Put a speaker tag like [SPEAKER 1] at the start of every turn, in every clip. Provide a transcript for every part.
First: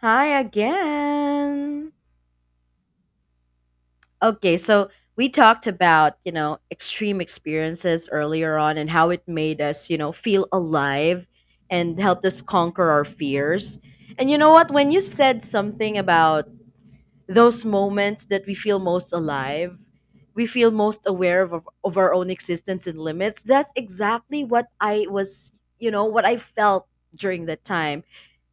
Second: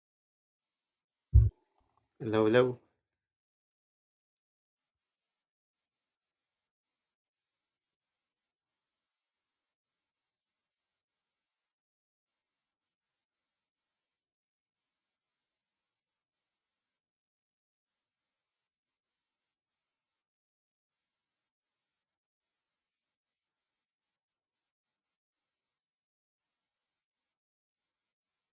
[SPEAKER 1] Hi again.
[SPEAKER 2] Lolo.
[SPEAKER 1] Okay, so we talked about, you know, extreme experiences earlier on and how it made us, you know, feel alive and helped us conquer our fears. And you know what? When you said something about those moments that we feel most alive, we feel most aware of our own existence and limits, that's exactly what I was, you know, what I felt during that time.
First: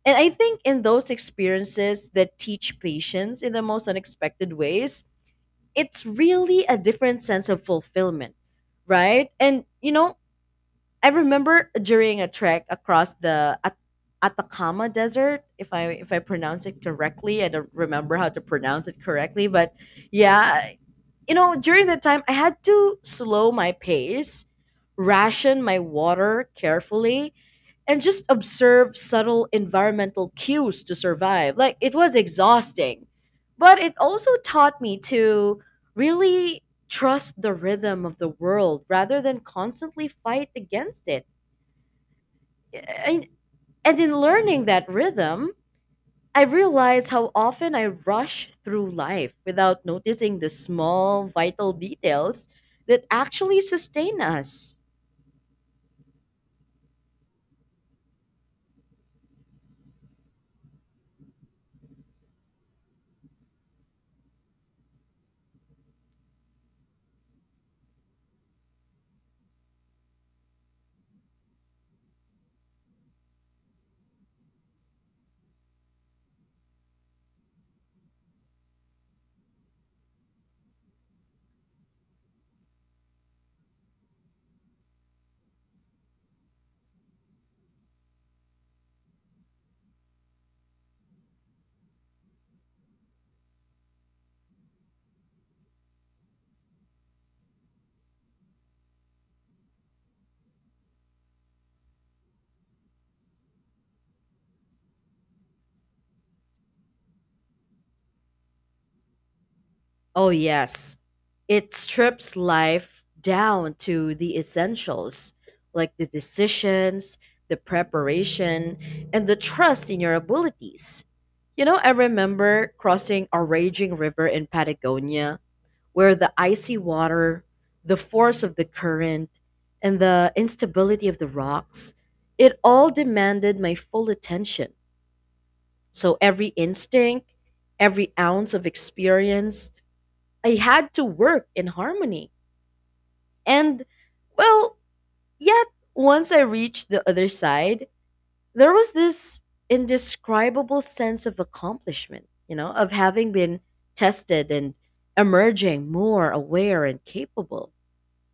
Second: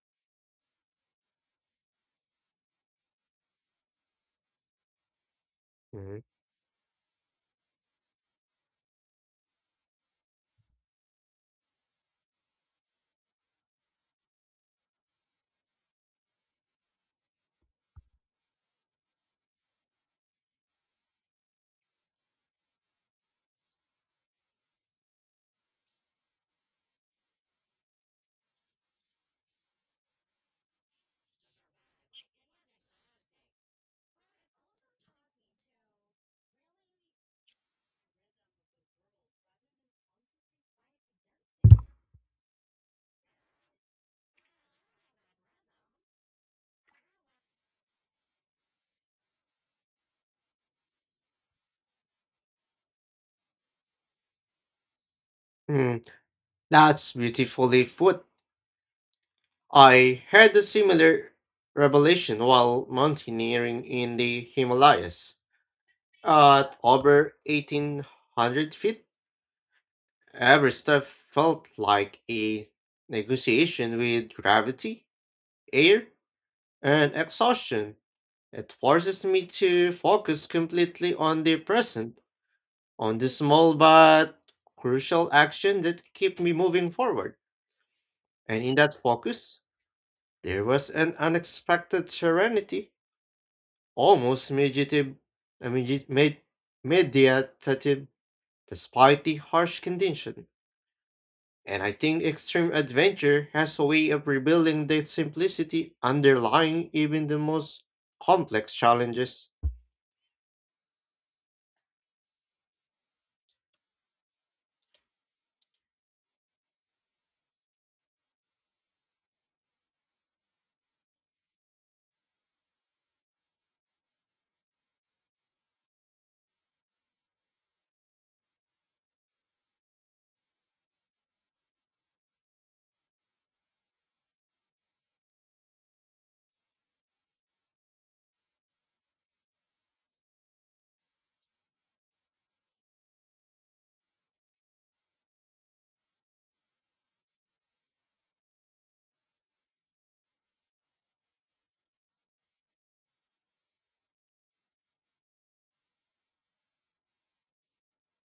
[SPEAKER 1] And I think in those experiences that teach patience in the most unexpected ways, it's
[SPEAKER 2] Mhm.
[SPEAKER 1] really a different sense of fulfillment, right? And you know, I remember during a trek across the Atacama Desert, if I pronounce it correctly, I don't remember how to pronounce it correctly, but yeah, you know, during that time I had to slow my pace, ration my water carefully, and just observe subtle environmental cues to survive. Like it was exhausting, but it also taught me to really trust the rhythm of the world rather than constantly fight against it. And, and in learning that rhythm, I realized how often I rush through life without noticing the small vital details that actually sustain us.
[SPEAKER 2] Hmm, that's beautifully put. I had a similar revelation while mountaineering in the Himalayas. At over 1800 feet, every step felt like a negotiation with gravity, air, and exhaustion. It forces me to focus completely on the present, on the small but crucial action that keep me moving forward. And in that focus, there was an unexpected serenity, almost meditative, I mean, it meditative, despite the harsh condition. And I think extreme adventure has a way of revealing the simplicity underlying even the most complex challenges.
[SPEAKER 1] Oh, yes. It strips life down to the essentials, like the decisions, the preparation, and the trust in your abilities. You know, I remember crossing a raging river in Patagonia where the icy water, the force of the current, and the instability of the rocks, it all demanded my full attention. So every instinct, every ounce of experience, I had to work in harmony. And well, yet once I reached the other side, there was this indescribable sense of accomplishment, you know, of having been tested and emerging more aware and capable.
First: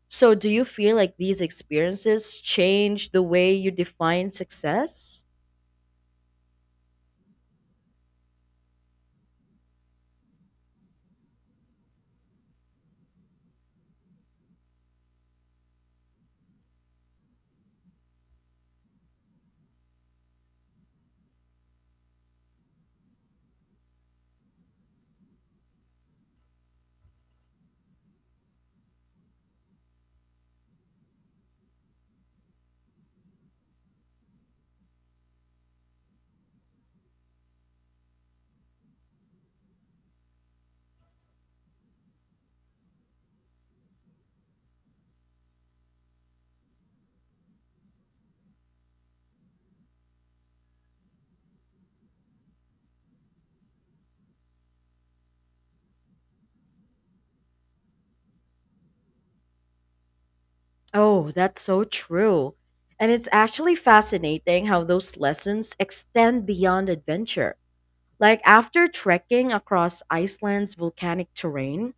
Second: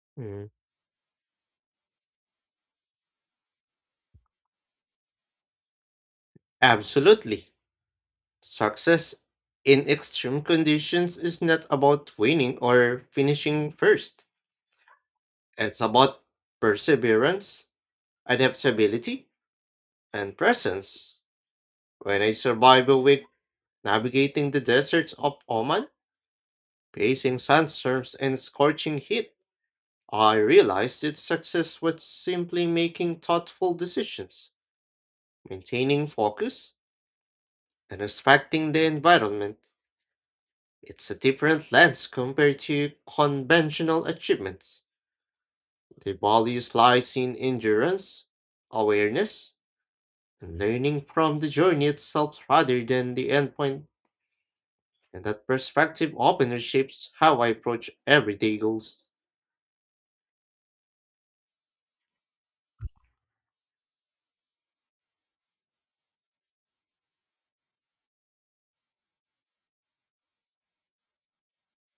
[SPEAKER 1] So, do
[SPEAKER 2] Mm.
[SPEAKER 1] you feel like these experiences change the way you define success?
[SPEAKER 2] Absolutely. Success in extreme conditions is not about winning or finishing first. It's about perseverance, adaptability, and presence. When I survival week navigating the deserts of Oman, facing sandstorms and scorching heat, I realized its success was simply making thoughtful decisions, maintaining focus, and respecting the environment. It's a different lens compared to conventional achievements. The value lies in endurance, awareness, and learning from the journey itself rather than the endpoint. And that perspective often shapes how I approach everyday goals.
[SPEAKER 1] Oh, that's so true. And it's actually fascinating how those lessons extend beyond adventure. Like after trekking across Iceland's volcanic terrain,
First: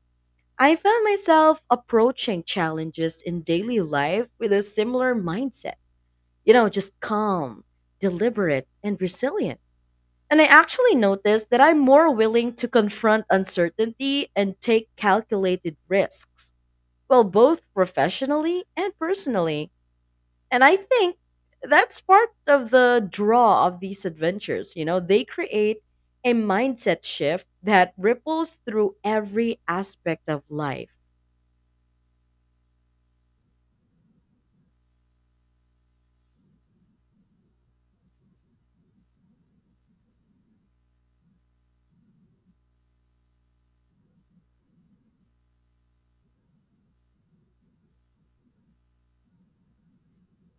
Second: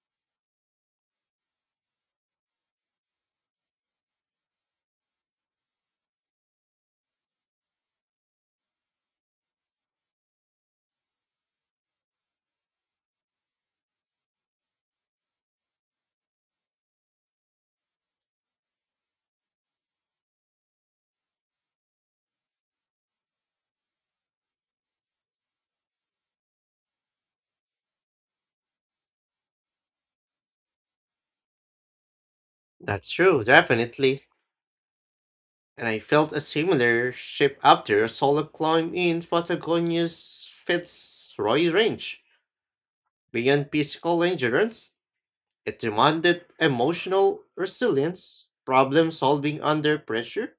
[SPEAKER 1] I found myself approaching challenges in daily life with a similar mindset. You know, just calm, deliberate, and resilient. And I actually noticed that I'm more willing to confront uncertainty and take calculated risks, well, both professionally and personally. And I think that's part of the draw of these adventures. You know, they create a mindset shift that ripples through every aspect of life.
[SPEAKER 2] That's true, definitely. And I felt a similar shift after a solo climb in Patagonia's Fitzroy Range. Beyond physical endurance, it demanded emotional resilience, problem solving under pressure,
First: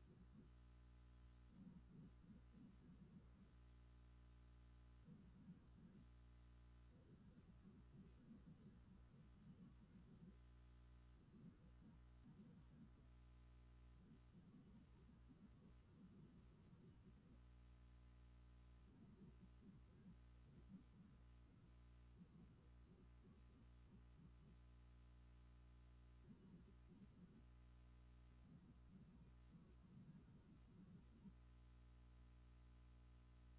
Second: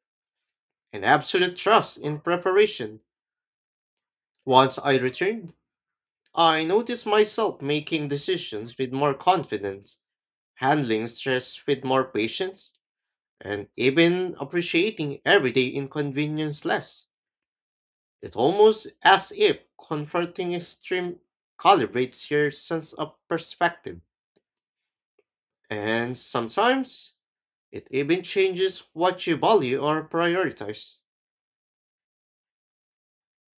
[SPEAKER 2] and absolute trust in preparation. Once I returned, I noticed myself making decisions with more confidence, handling stress with more patience, and even appreciating everyday inconvenience less. It's almost as if confronting extreme calibrates your sense of perspective. And sometimes it even changes what you value or prioritize.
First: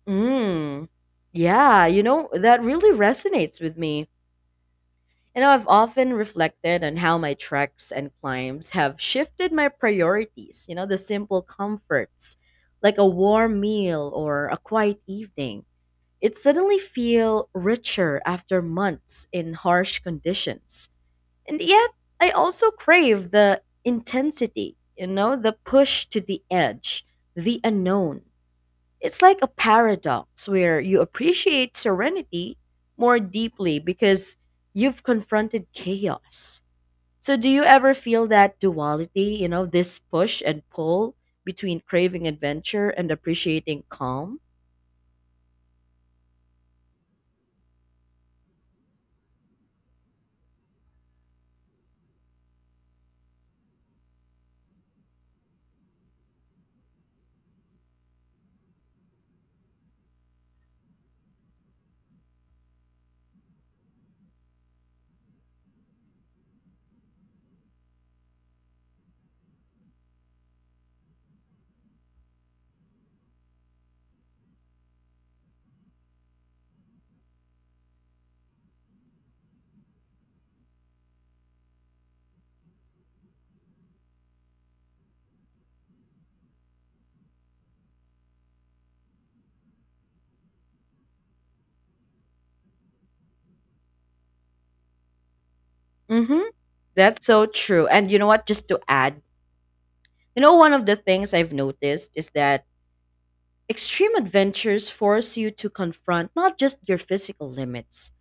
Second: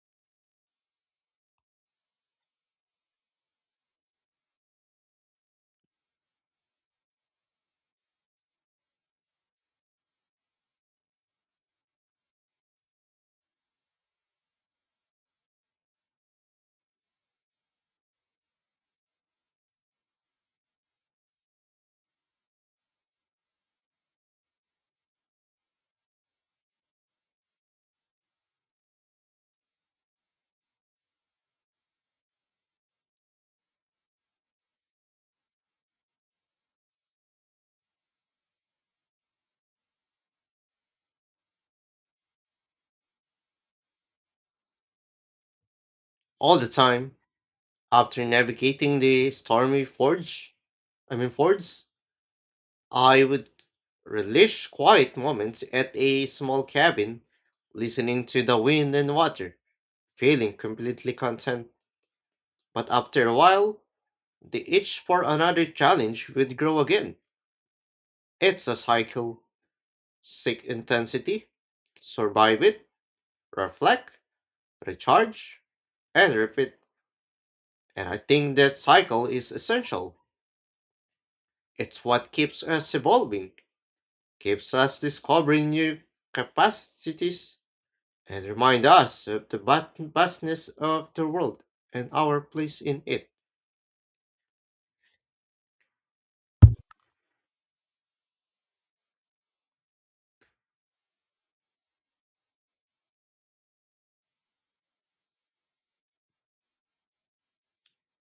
[SPEAKER 1] Mm. Yeah, you know, that really resonates with me. You know, I've often reflected on how my treks and climbs have shifted my priorities, you know, the simple comforts, like a warm meal or a quiet evening. It suddenly feel richer after months in harsh conditions. And yet, I also crave the intensity, you know, the push to the edge, the unknown. It's like a paradox where you appreciate serenity more deeply because you've confronted chaos. So, do you ever feel that duality, you know, this push and pull between craving adventure and appreciating calm?
[SPEAKER 2] All the time, after navigating the stormy forge, I mean fords, I would relish quiet moments at a small cabin, listening to the wind and water, feeling completely content. But after a while, the itch for another challenge would grow again. It's a cycle. Seek intensity, survive it, reflect, recharge, and repeat. And I think that cycle is essential. It's what keeps us evolving, keeps us discovering new capacities, and remind us of the vastness of the world and our place in it.
[SPEAKER 1] Mm-hmm. That's so true. And you know what? Just to add, you know, one of the things I've noticed is that extreme adventures force you to confront not just your physical limits,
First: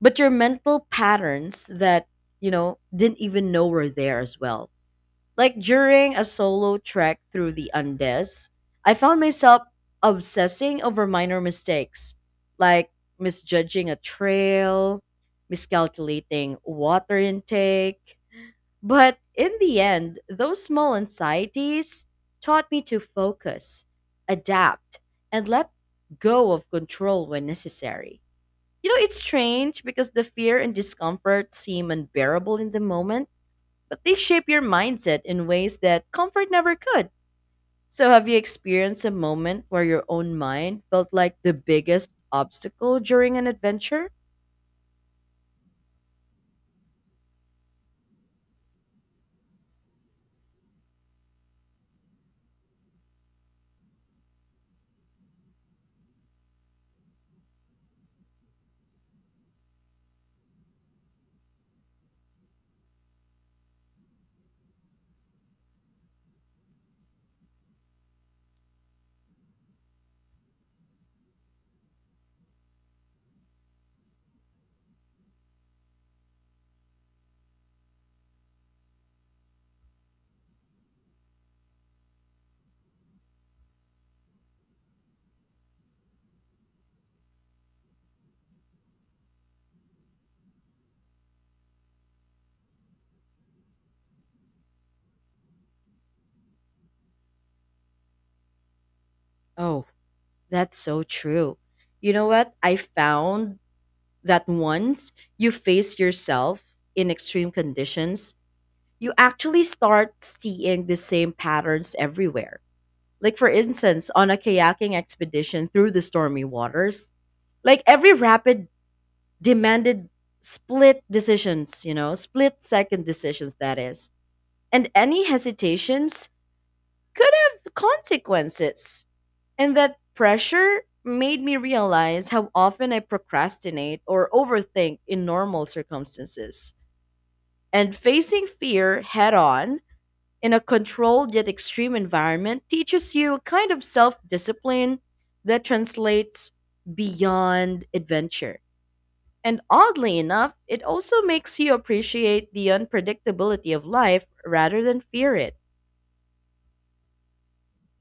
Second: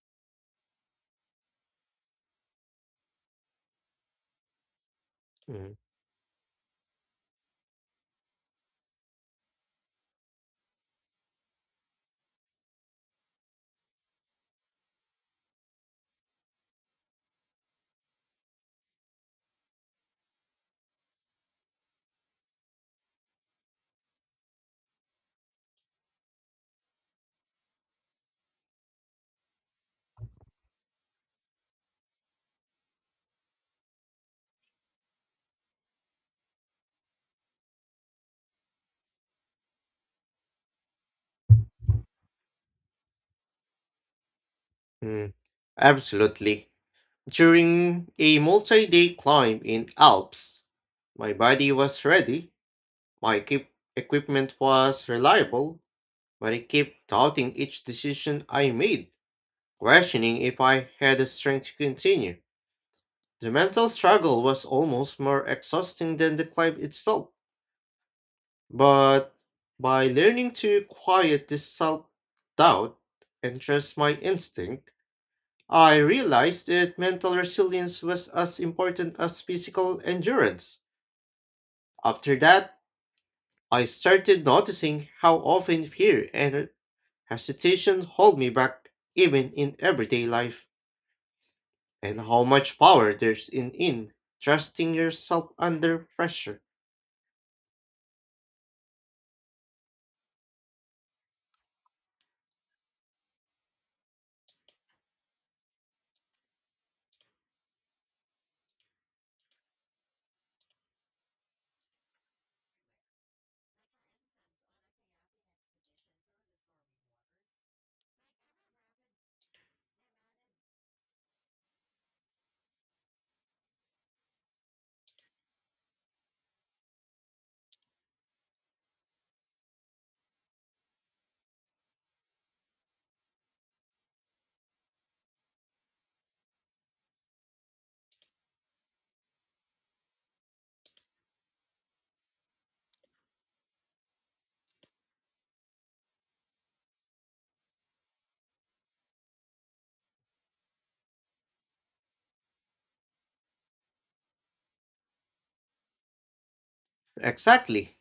[SPEAKER 1] but your mental patterns that, you know, didn't even know were there as well. Like
[SPEAKER 2] Mm,
[SPEAKER 1] during a solo trek through the Andes, I found myself obsessing over minor mistakes, like misjudging a trail, miscalculating water intake, but in the end, those small anxieties taught me to focus, adapt, and let go of control when necessary. You know, it's strange because the fear and discomfort seem unbearable in the moment, but they shape your mindset in ways that comfort never could. So, have you experienced a moment where your own mind felt like the biggest obstacle during an adventure?
[SPEAKER 2] mm, absolutely. During a multi day climb in Alps, my body was ready, my equipment was reliable, but I kept doubting each decision I made, questioning if I had the strength to continue. The mental struggle was almost more exhausting than the climb itself, but by learning to quiet this self doubt and trust my instinct, I realized that mental resilience was as important as physical endurance. After that, I started noticing how often fear and hesitation hold me back, even in everyday life, and how much power there's in trusting yourself under pressure.
[SPEAKER 1] Oh, that's so true. You know what? I found that once you face yourself in extreme conditions, you actually start seeing the same patterns everywhere. Like, for instance, on a kayaking expedition through the stormy waters, like every rapid demanded split decisions, you know, split second decisions, that is. And any hesitations could have consequences. And that pressure made me realize how often I procrastinate or overthink in normal circumstances. And facing fear head on in a controlled yet extreme environment teaches you a kind of self discipline that translates beyond adventure. And oddly enough, it also makes you appreciate the unpredictability of life rather than fear it.
[SPEAKER 2] Exactly.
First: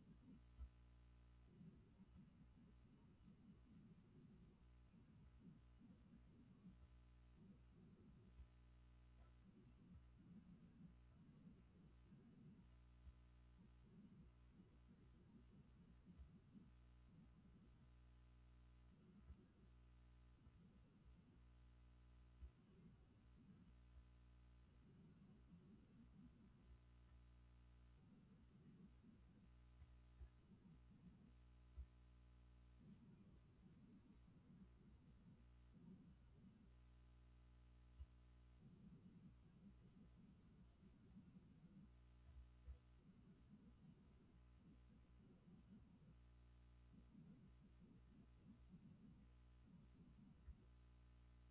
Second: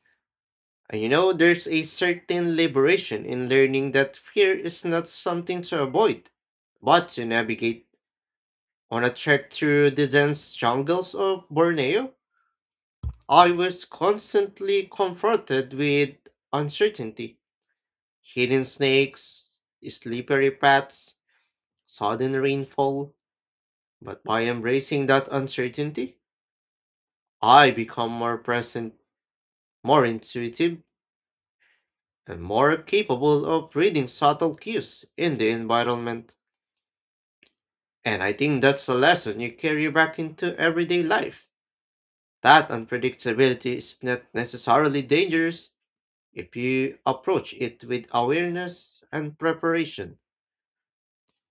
[SPEAKER 2] And you know, there's a certain liberation in learning that fear is not something to avoid, but to navigate. On a trek through the dense jungles of Borneo, I was constantly confronted with uncertainty, hidden snakes, slippery paths, sudden rainfall. But by embracing that uncertainty, I become more present, more intuitive, and more capable of reading subtle cues in the environment. And I think that's a lesson you carry back into everyday life. That unpredictability is not necessarily dangerous, if you approach it with awareness and preparation.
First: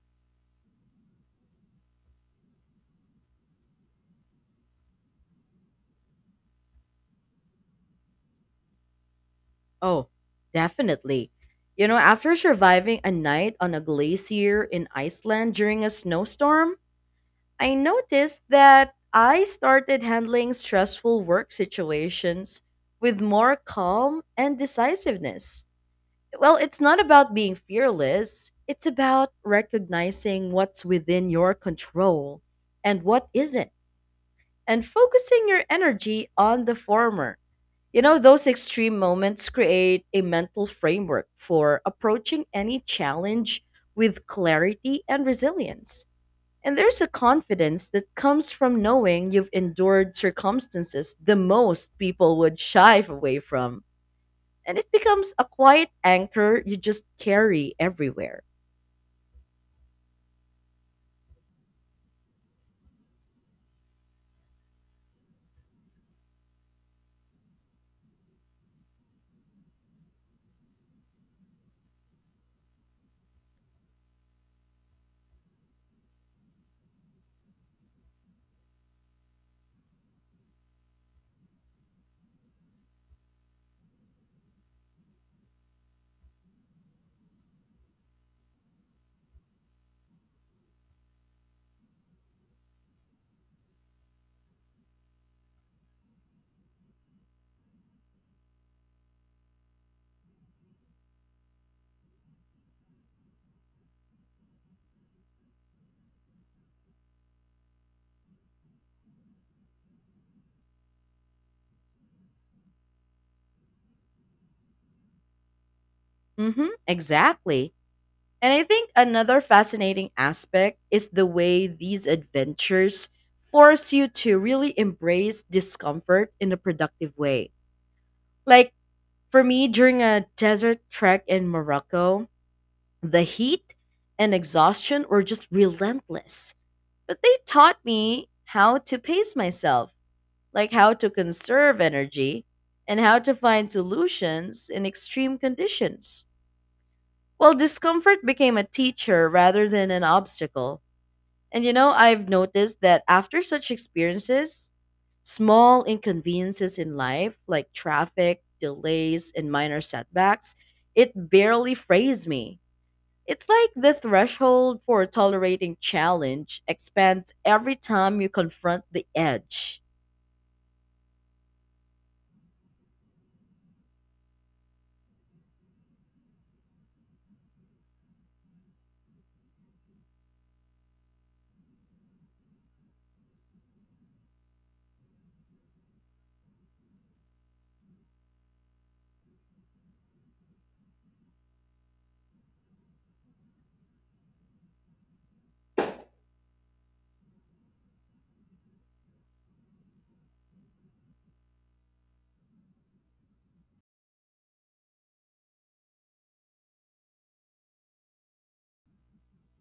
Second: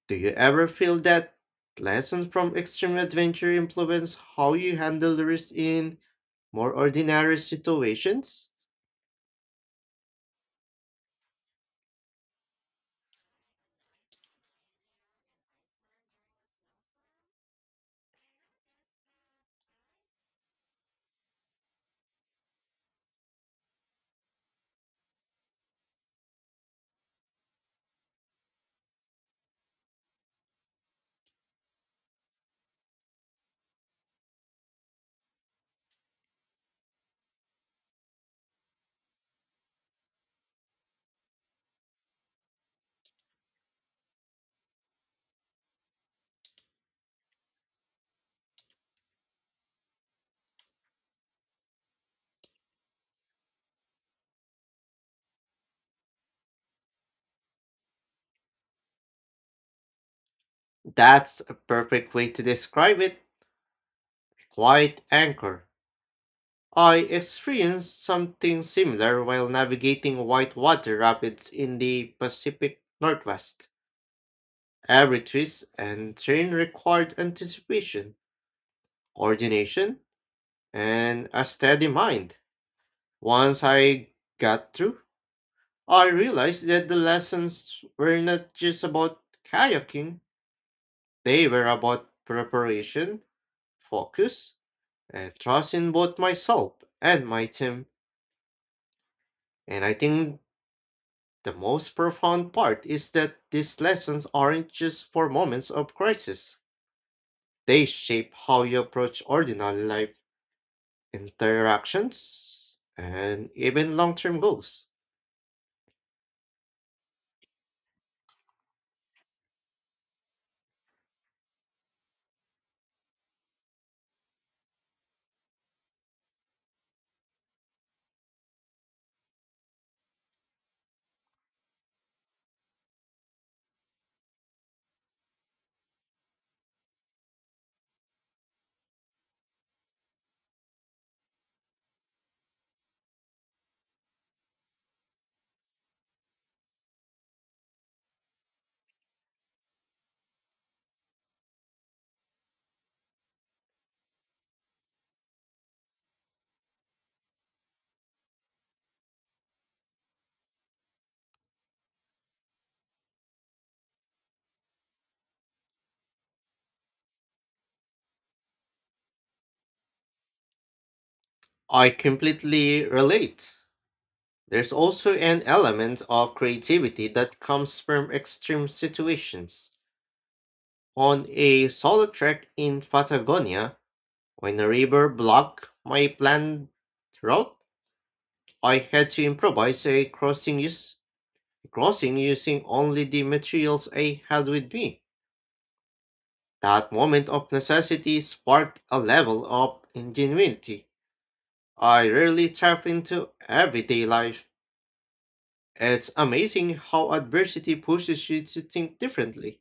[SPEAKER 2] Do you ever feel that lessons from extreme adventure influence how you handle the risk in more ordinary situations?
[SPEAKER 1] Oh, definitely. You know, after surviving a night on a glacier in Iceland during a snowstorm, I noticed that I started handling stressful work situations with more calm and decisiveness. Well, it's not about being fearless, it's about recognizing what's within your control and what isn't, and focusing your energy on the former. You know, those extreme moments create a mental framework for approaching any challenge with clarity and resilience. And there's a confidence that comes from knowing you've endured circumstances the most people would shy away from. And it becomes a quiet anchor you just carry everywhere.
[SPEAKER 2] That's a perfect way to describe it. Quiet anchor. I experienced something similar while navigating whitewater rapids in the Pacific Northwest. Every twist and turn required anticipation, coordination, and a steady mind. Once I got through, I realized that the lessons were not just about kayaking, they were about preparation, focus, and trust in both myself and my team. And I think the most profound part is that these lessons aren't just for moments of crisis. They shape how you approach ordinary life, interactions, and even long term goals.
[SPEAKER 1] Mm hmm, exactly. And I think another fascinating aspect is the way these adventures force you to really embrace discomfort in a productive way. Like for me, during a desert trek in Morocco, the heat and exhaustion were just relentless. But they taught me how to pace myself, like how to conserve energy and how to find solutions in extreme conditions. Well, discomfort became a teacher rather than an obstacle. And you know, I've noticed that after such experiences, small inconveniences in life, like traffic, delays, and minor setbacks, it barely frays me. It's like the threshold for tolerating challenge expands every time you confront the edge.
[SPEAKER 2] I completely relate. There's also an element of creativity that comes from extreme situations. On a solo trek in Patagonia, when a river blocked my planned route, I had to improvise a crossing using only the materials I had with me. That moment of necessity sparked a level of ingenuity I rarely tap into everyday life. It's amazing how adversity pushes you to think differently,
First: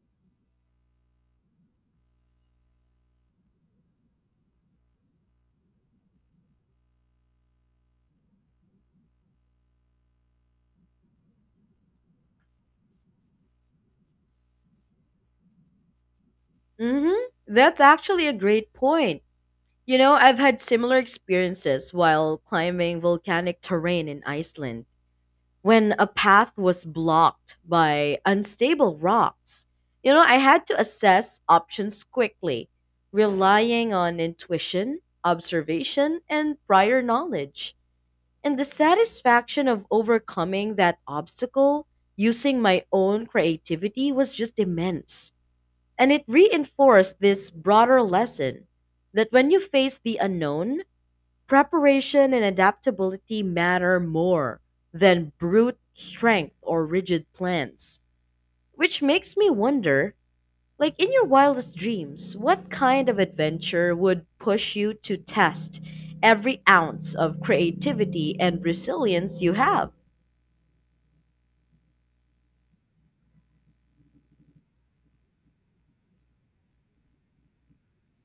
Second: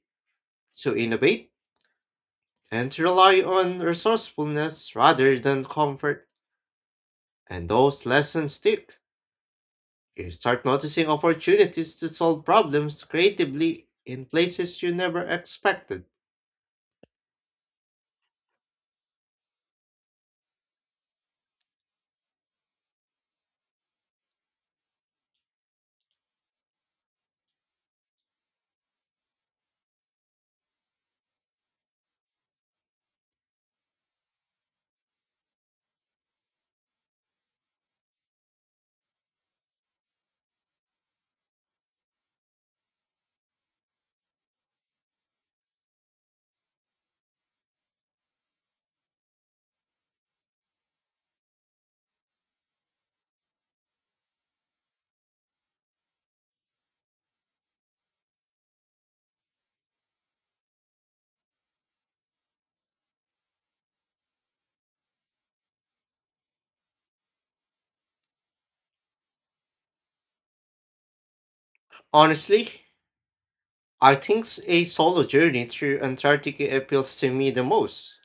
[SPEAKER 2] to innovate, and to rely on resourcefulness rather than comfort. And those lessons stick. You start noticing opportunities to solve problems creatively in places you never expected.
[SPEAKER 1] Mm-hmm. That's actually a great point. You know, I've had similar experiences while climbing volcanic terrain in Iceland, when a path was blocked by unstable rocks. You know, I had to assess options quickly, relying on intuition, observation, and prior knowledge. And the satisfaction of overcoming that obstacle using my own creativity was just immense. And it reinforced this broader lesson that when you face the unknown, preparation and adaptability matter more than brute strength or rigid plans. Which makes me wonder like, in your wildest dreams, what kind of adventure would push you to test every ounce of creativity and resilience you have?
[SPEAKER 2] Honestly, I think a solo journey through Antarctica appeals to me the most.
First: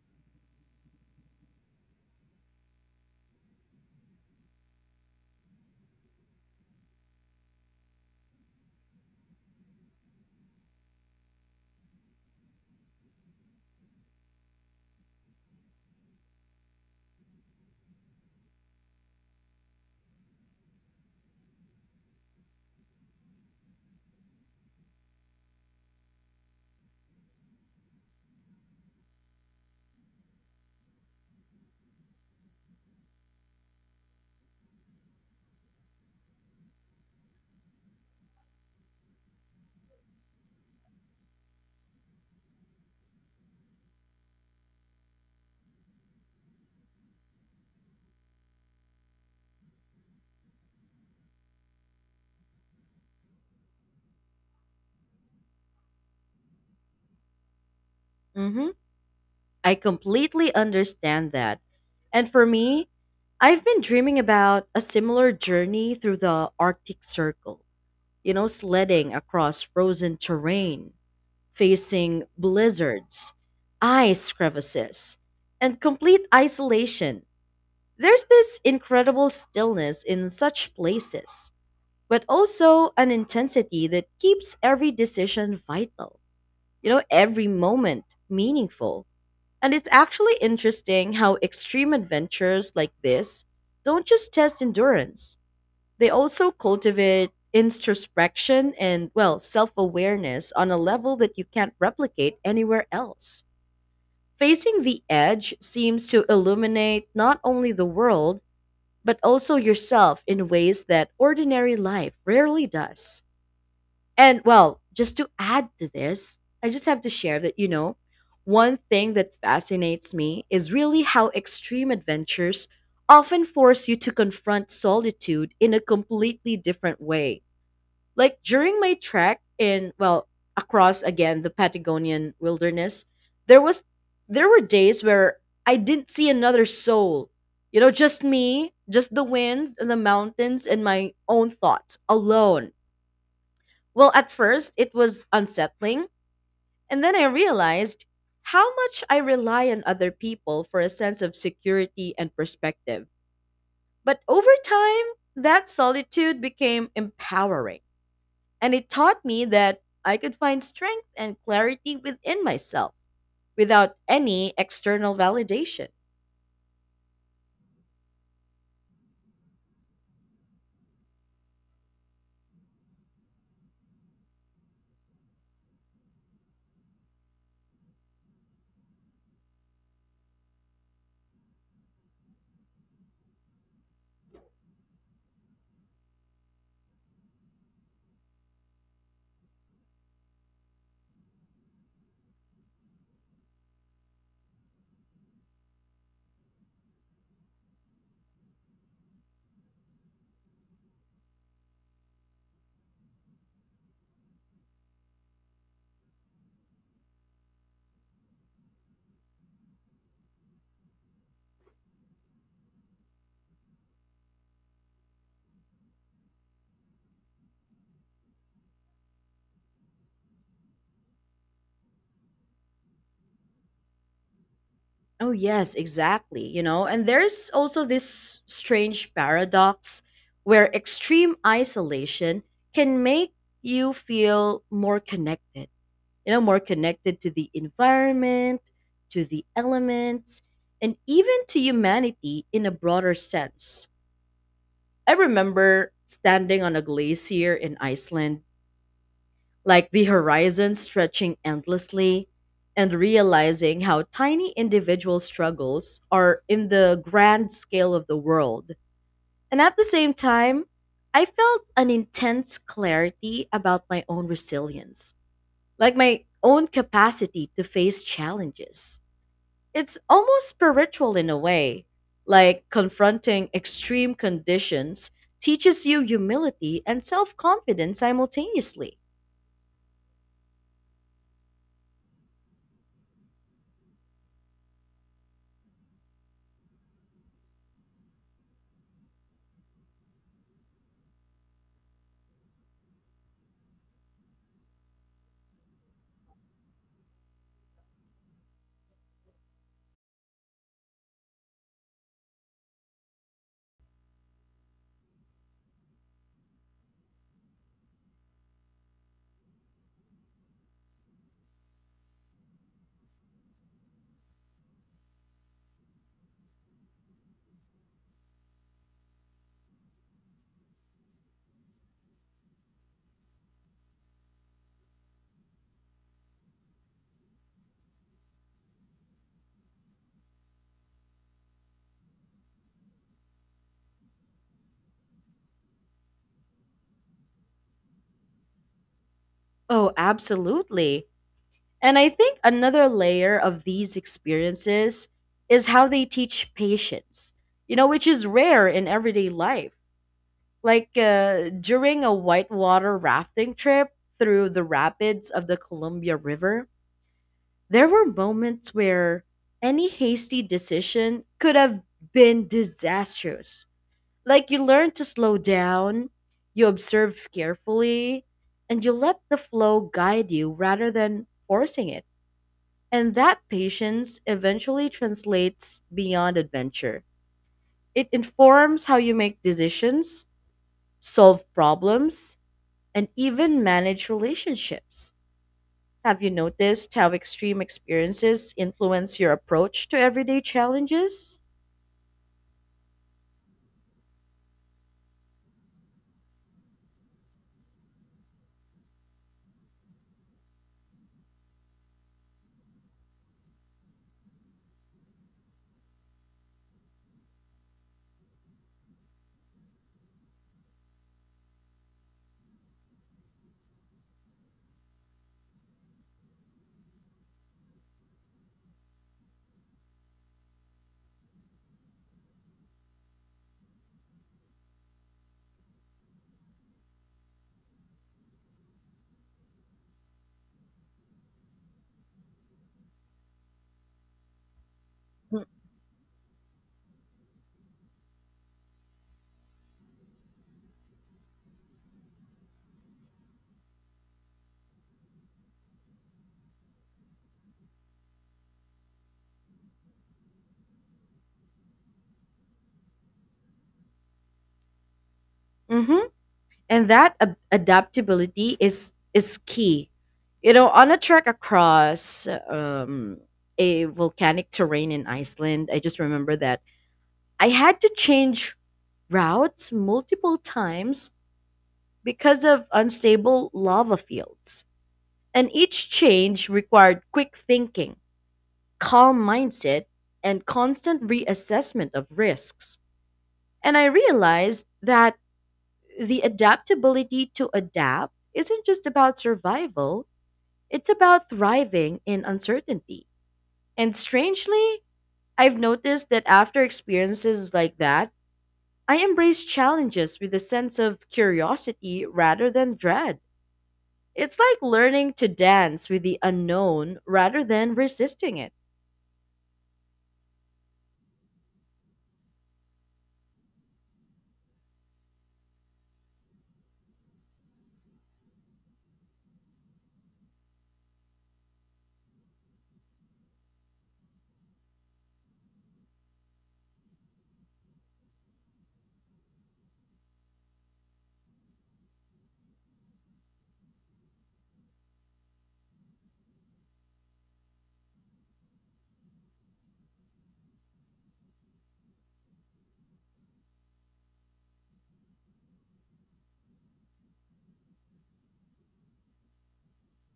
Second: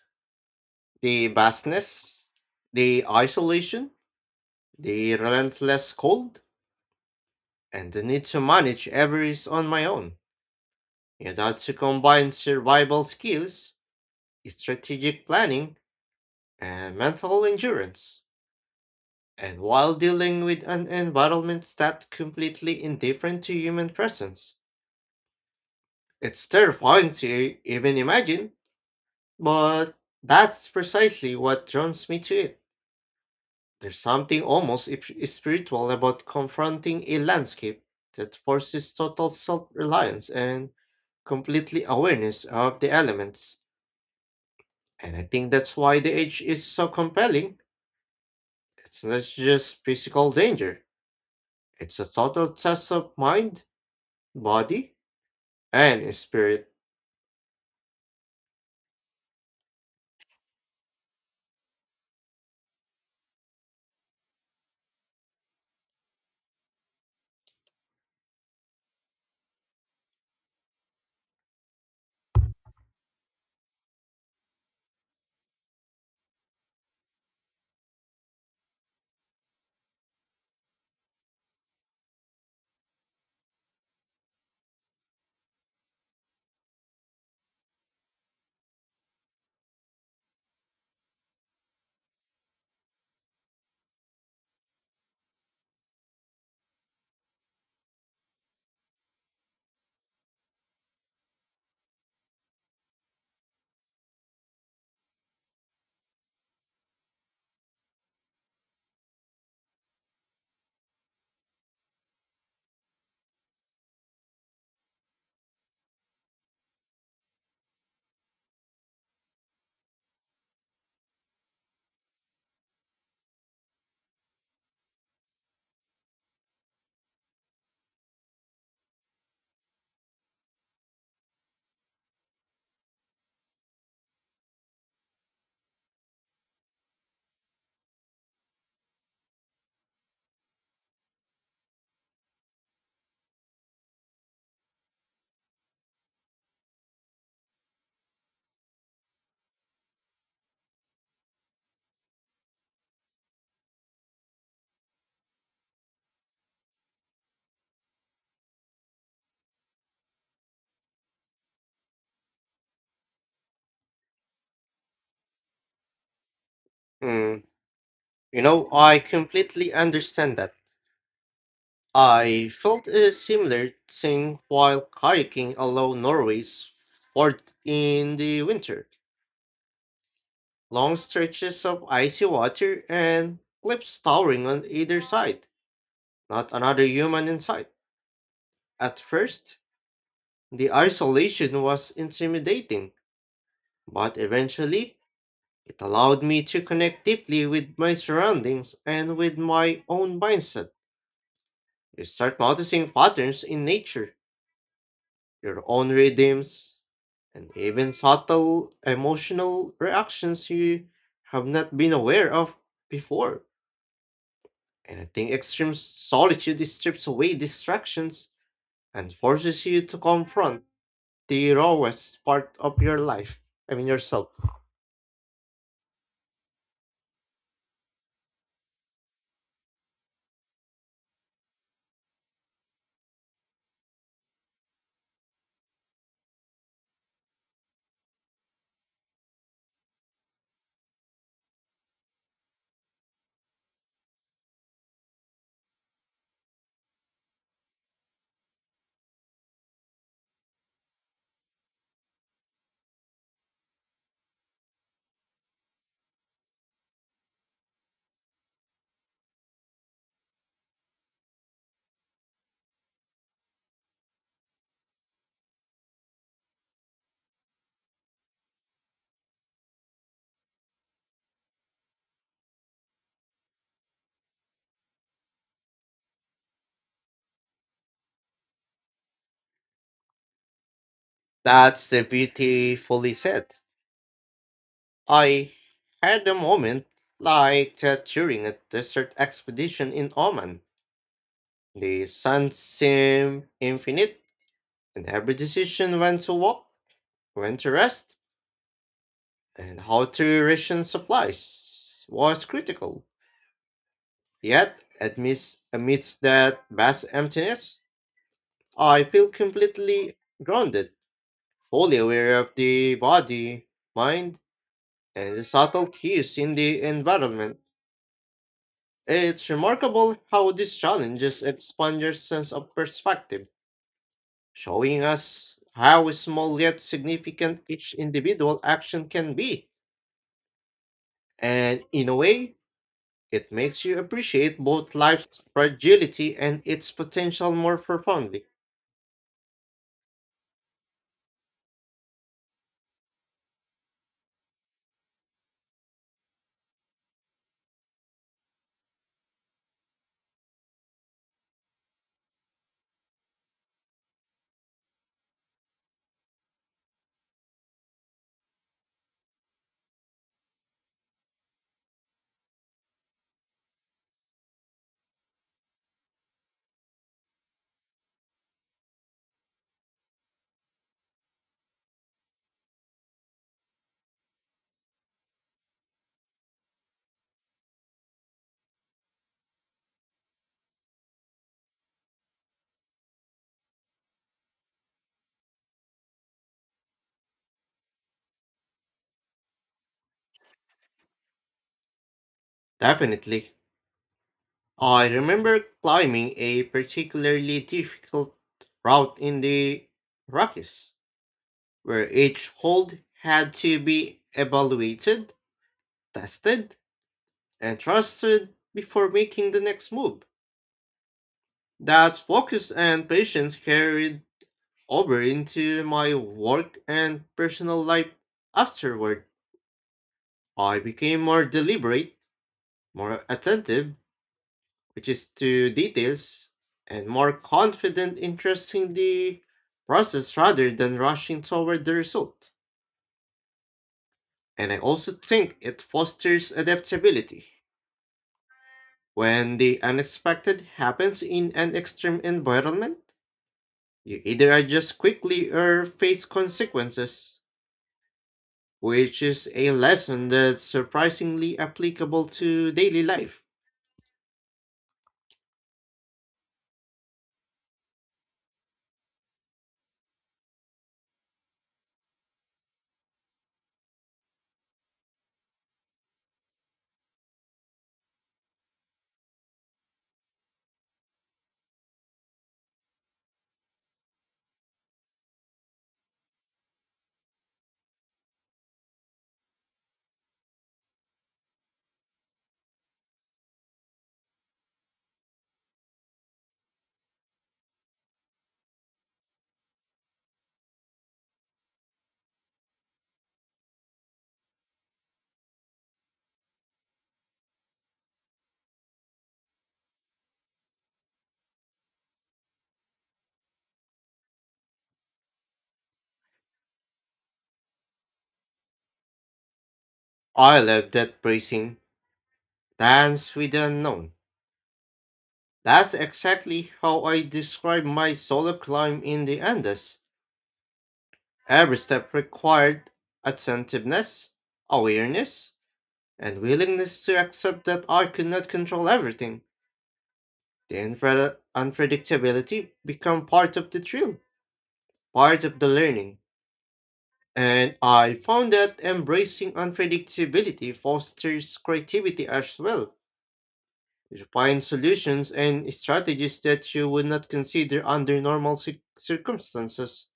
[SPEAKER 2] The vastness, the isolation, the relentless cold, and the need to manage everything on my own. It had to combine survival skills, strategic planning, and mental endurance. And while dealing with an environment that's completely indifferent to human presence, it's terrifying to even imagine, but that's precisely what draws me to it. There's something almost spiritual about confronting a landscape that forces total self reliance and completely awareness of the elements. And I think that's why the age is so compelling. It's not just physical danger, it's a total test of mind, body, and spirit.
[SPEAKER 1] hmm I completely understand that. And for me, I've been dreaming about a similar journey through the Arctic Circle, you know, sledding across frozen terrain facing blizzards, ice crevices, and complete isolation. There's this incredible stillness in such places, but also an intensity that keeps every decision vital, you know, every moment meaningful. And it's actually interesting how extreme adventures like this don't just test endurance, they also cultivate introspection and, well, self awareness on a level that you can't replicate anywhere else. Facing the edge seems to illuminate not only the world, but also yourself in ways that ordinary life rarely does. And, well, just to add to this, I just have to share that, you know, one thing that fascinates me is really how extreme adventures often force you to confront solitude in a completely different way, like during my trek in well, across again the Patagonian wilderness, there was there were days where I didn't see another soul. You know, just me, just the wind and the mountains and my own thoughts alone. Well, at first it was unsettling, and then I realized how much I rely on other people for a sense of security and perspective. But over time, that solitude became empowering and it taught me that I could find strength and clarity within myself without any external validation.
[SPEAKER 2] Mm, you know, I completely understand that. I felt a similar thing while kayaking along Norway's fort in the winter. Long stretches of icy water and cliffs towering on either side. Not another human in sight. At first, the isolation was intimidating, but eventually, it allowed me to connect deeply with my surroundings and with my own mindset. You start noticing patterns in nature, your own rhythms, and even subtle emotional reactions you have not been aware of before. And I think extreme solitude strips away distractions and forces you to confront the rawest part of your life. I mean, yourself.
[SPEAKER 1] Oh, yes, exactly. You know, and there's also this strange paradox where extreme isolation can make you feel more connected, you know, more connected to the environment, to the elements, and even to humanity in a broader sense. I remember standing on a glacier in Iceland, like the horizon stretching endlessly, and realizing how tiny individual struggles are in the grand scale of the world. And at the same time, I felt an intense clarity about my own resilience, like my own capacity to face challenges. It's almost spiritual in a way, like confronting extreme conditions teaches you humility and self confidence simultaneously.
[SPEAKER 2] That's the beautifully said. I had a moment like that during a desert expedition in Oman. The sun seemed infinite, and every decision when to walk, when to rest, and how to ration supplies was critical. Yet, amidst that vast emptiness, I feel completely grounded, fully aware of the body, mind, and the subtle cues in the environment. It's remarkable how these challenges expand your sense of perspective, showing us how small yet significant each individual action can be. And in a way, it makes you appreciate both life's fragility and its potential more profoundly.
[SPEAKER 1] Oh, absolutely. And I think another layer of these experiences is how they teach patience, you know, which is rare in everyday life. Like during a whitewater rafting trip through the rapids of the Columbia River, there were moments where any hasty decision could have been disastrous. Like you learn to slow down, you observe carefully, and you let the flow guide you rather than forcing it, and that patience eventually translates beyond adventure. It informs how you make decisions, solve problems, and even manage relationships. Have you noticed how extreme experiences influence your approach to everyday challenges?
[SPEAKER 2] Definitely. I remember climbing a particularly difficult route in the Rockies, where each hold had to be evaluated, tested, and trusted before making the next move. That focus and patience carried over into my work and personal life afterward. I became more deliberate, more attentive, which is to details and more confident in trusting the process rather than rushing toward the result. And I also think it fosters adaptability. When the unexpected happens in an extreme environment, you either adjust quickly or face consequences, which is a lesson that's surprisingly applicable to daily life.
[SPEAKER 1] Mm-hmm. And that adaptability is key. You know, on a trek across a volcanic terrain in Iceland, I just remember that I had to change routes multiple times because of unstable lava fields, and each change required quick thinking, calm mindset, and constant reassessment of risks. And I realized that the adaptability to adapt isn't just about survival, it's about thriving in uncertainty. And strangely, I've noticed that after experiences like that, I embrace challenges with a sense of curiosity rather than dread. It's like learning to dance with the unknown rather than resisting it.
[SPEAKER 2] I love that phrasing, dance with the unknown. That's exactly how I describe my solo climb in the Andes. Every step required attentiveness, awareness, and willingness to accept that I could not control everything. The unpredictability become part of the thrill, part of the learning. And I found that embracing unpredictability fosters creativity as well. You find solutions and strategies that you would not consider under normal circumstances.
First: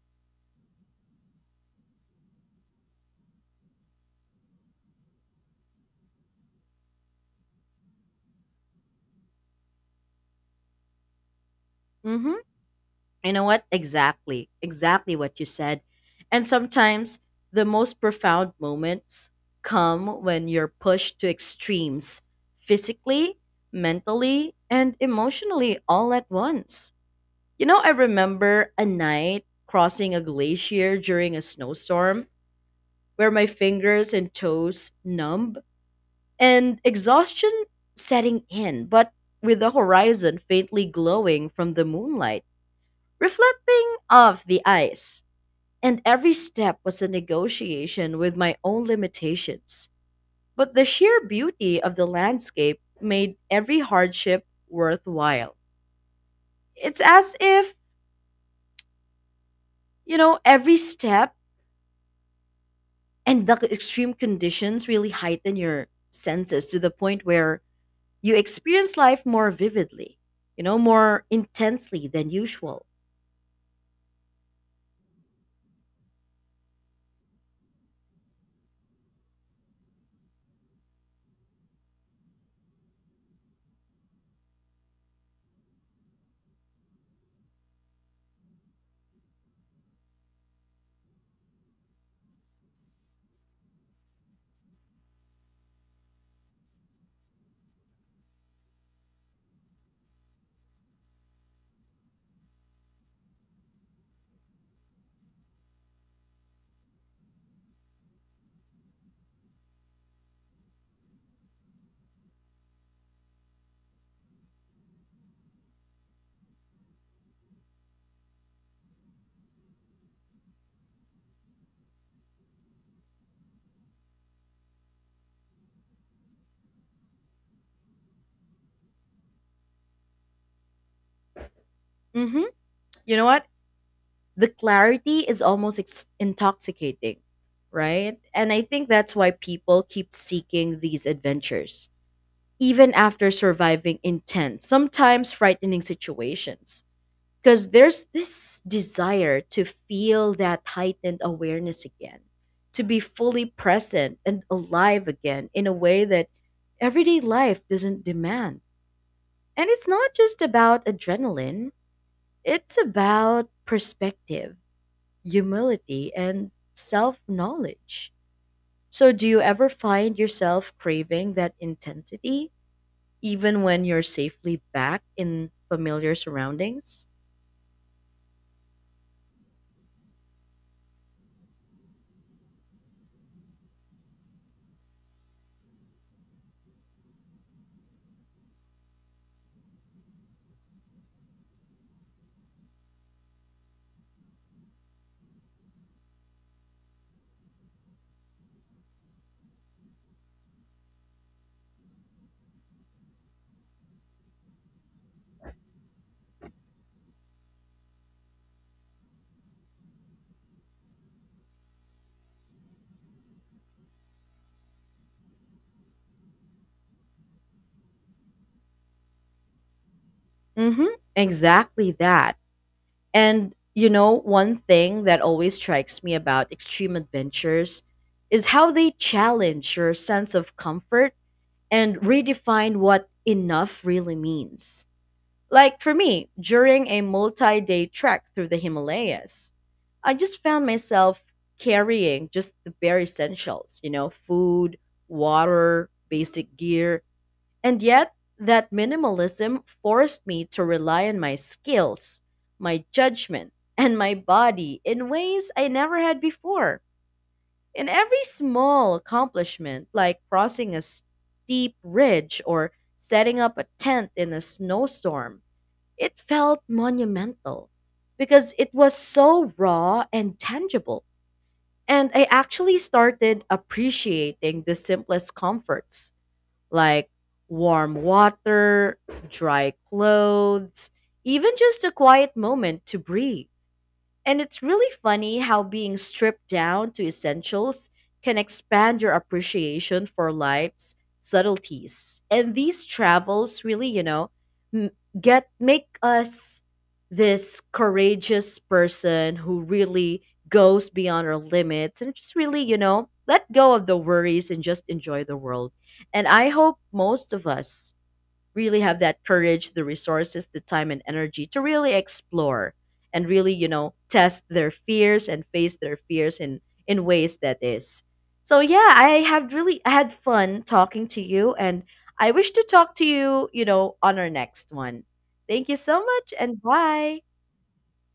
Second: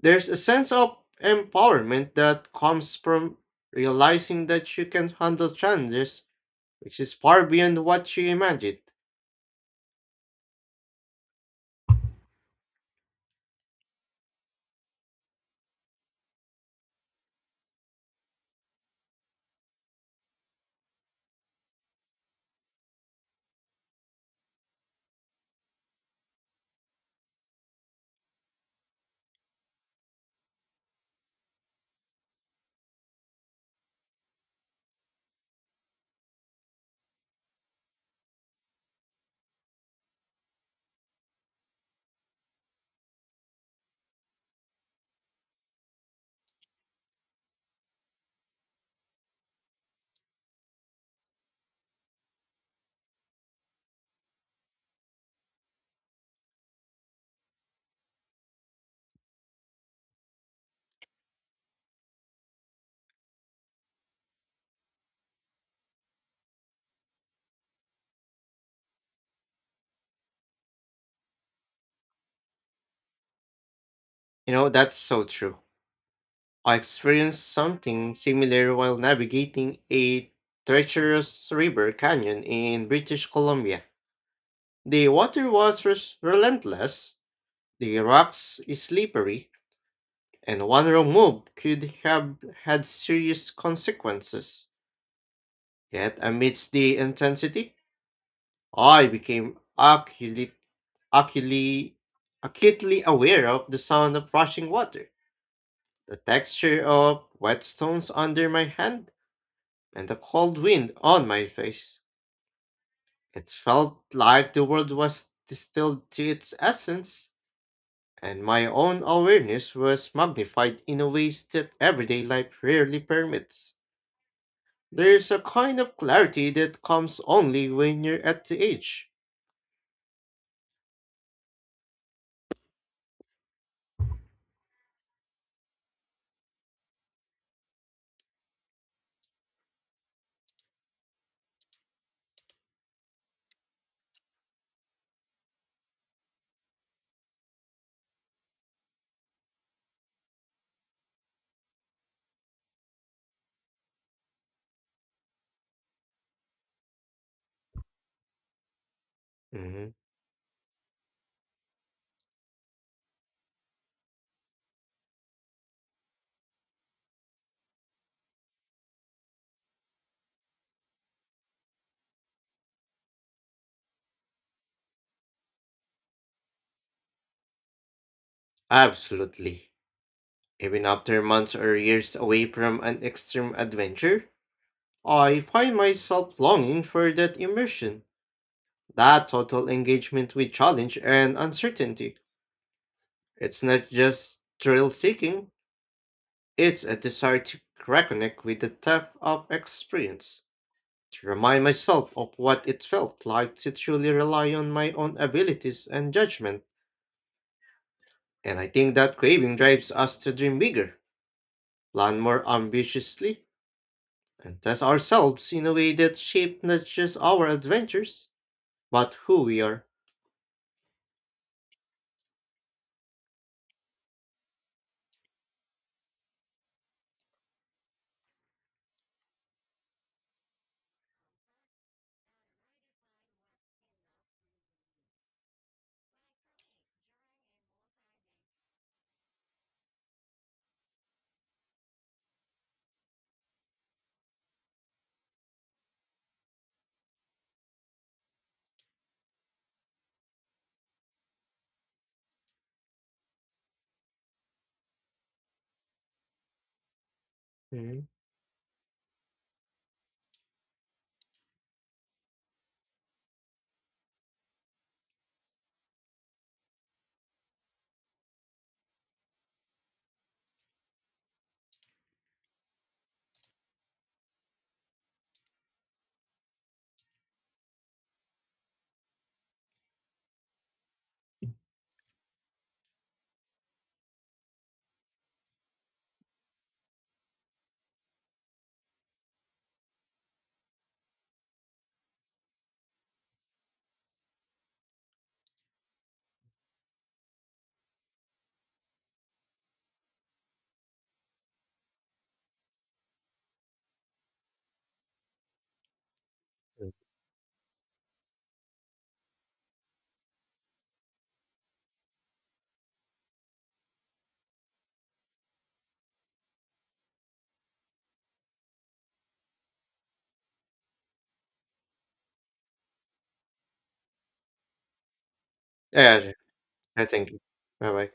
[SPEAKER 2] There's a sense of empowerment that comes from realizing that you can handle challenges, which is far beyond what you imagined.
[SPEAKER 1] hmm You know what? Exactly. Exactly what you said. And sometimes the most profound moments come when you're pushed to extremes physically, mentally, and emotionally all at once. You know, I remember a night crossing a glacier during a snowstorm where my fingers and toes numbed and exhaustion setting in, but with the horizon faintly glowing from the moonlight, reflecting off the ice. And every step was a negotiation with my own limitations. But the sheer beauty of the landscape made every hardship worthwhile. It's as if, you know, every step and the extreme conditions really heighten your senses to the point where you experience life more vividly, you know, more intensely than usual.
[SPEAKER 2] You know, that's so true. I experienced something similar while navigating a treacherous river canyon in British Columbia. The water was relentless, the rocks slippery, and one wrong move could have had serious consequences. Yet, amidst the intensity, I became acutely, acutely aware of the sound of rushing water, the texture of wet stones under my hand, and the cold wind on my face. It felt like the world was distilled to its essence, and my own awareness was magnified in a ways that everyday life rarely permits. There's a kind of clarity that comes only when you're at the age.
[SPEAKER 1] hmm You know what? The clarity is almost intoxicating, right? And I think that's why people keep seeking these adventures, even after surviving intense, sometimes frightening situations. Because there's this desire to feel that heightened awareness again, to be fully present and alive again in a way that everyday life doesn't demand. And it's
[SPEAKER 2] Mhm.
[SPEAKER 1] not just about adrenaline, it's about perspective, humility, and self knowledge. So, do you ever find yourself craving that intensity, even when you're safely back in familiar surroundings?
[SPEAKER 2] Absolutely. Even after months or years away from an extreme adventure, I find myself longing for that immersion, that total engagement with challenge and uncertainty. It's not just thrill seeking, it's a desire to reconnect with the depth of experience, to remind myself of what it felt like to truly rely on my own abilities and judgment. And I think that craving drives us to dream bigger, plan more ambitiously, and test ourselves in a way that shape not just our adventures, but who we are.
[SPEAKER 1] Hmm. Exactly that. And, you know, one thing that always strikes me about extreme adventures is how they challenge your sense of comfort and redefine what enough really means. Like for me, during a multi day trek through the Himalayas, I just found myself carrying just the bare essentials, you know, food, water, basic gear. And yet, that minimalism forced me to rely on my skills, my judgment, and my body in ways I never had before. In
[SPEAKER 2] Hmm.
[SPEAKER 1] every small accomplishment, like crossing a steep ridge or setting up a tent in a snowstorm, it felt monumental because it was so raw and tangible. And I actually started appreciating the simplest comforts like warm water, dry clothes, even just a quiet moment to breathe. And it's really funny how being stripped down to essentials can expand your appreciation for life's subtleties. And these travels really, you know, m- get make us this courageous person who really goes beyond our limits and just really, you know, let go of the worries and just enjoy the world. And I hope most of us really have that courage, the resources, the time and energy to really explore and really, you know, test their fears and face their fears in ways that is. So yeah, I have really I had fun talking to you and I wish to talk to you, you know, on our next one. Thank you so
[SPEAKER 2] Yeah,
[SPEAKER 1] much
[SPEAKER 2] yeah,
[SPEAKER 1] and
[SPEAKER 2] yeah,
[SPEAKER 1] bye.
[SPEAKER 2] thank you. Bye bye.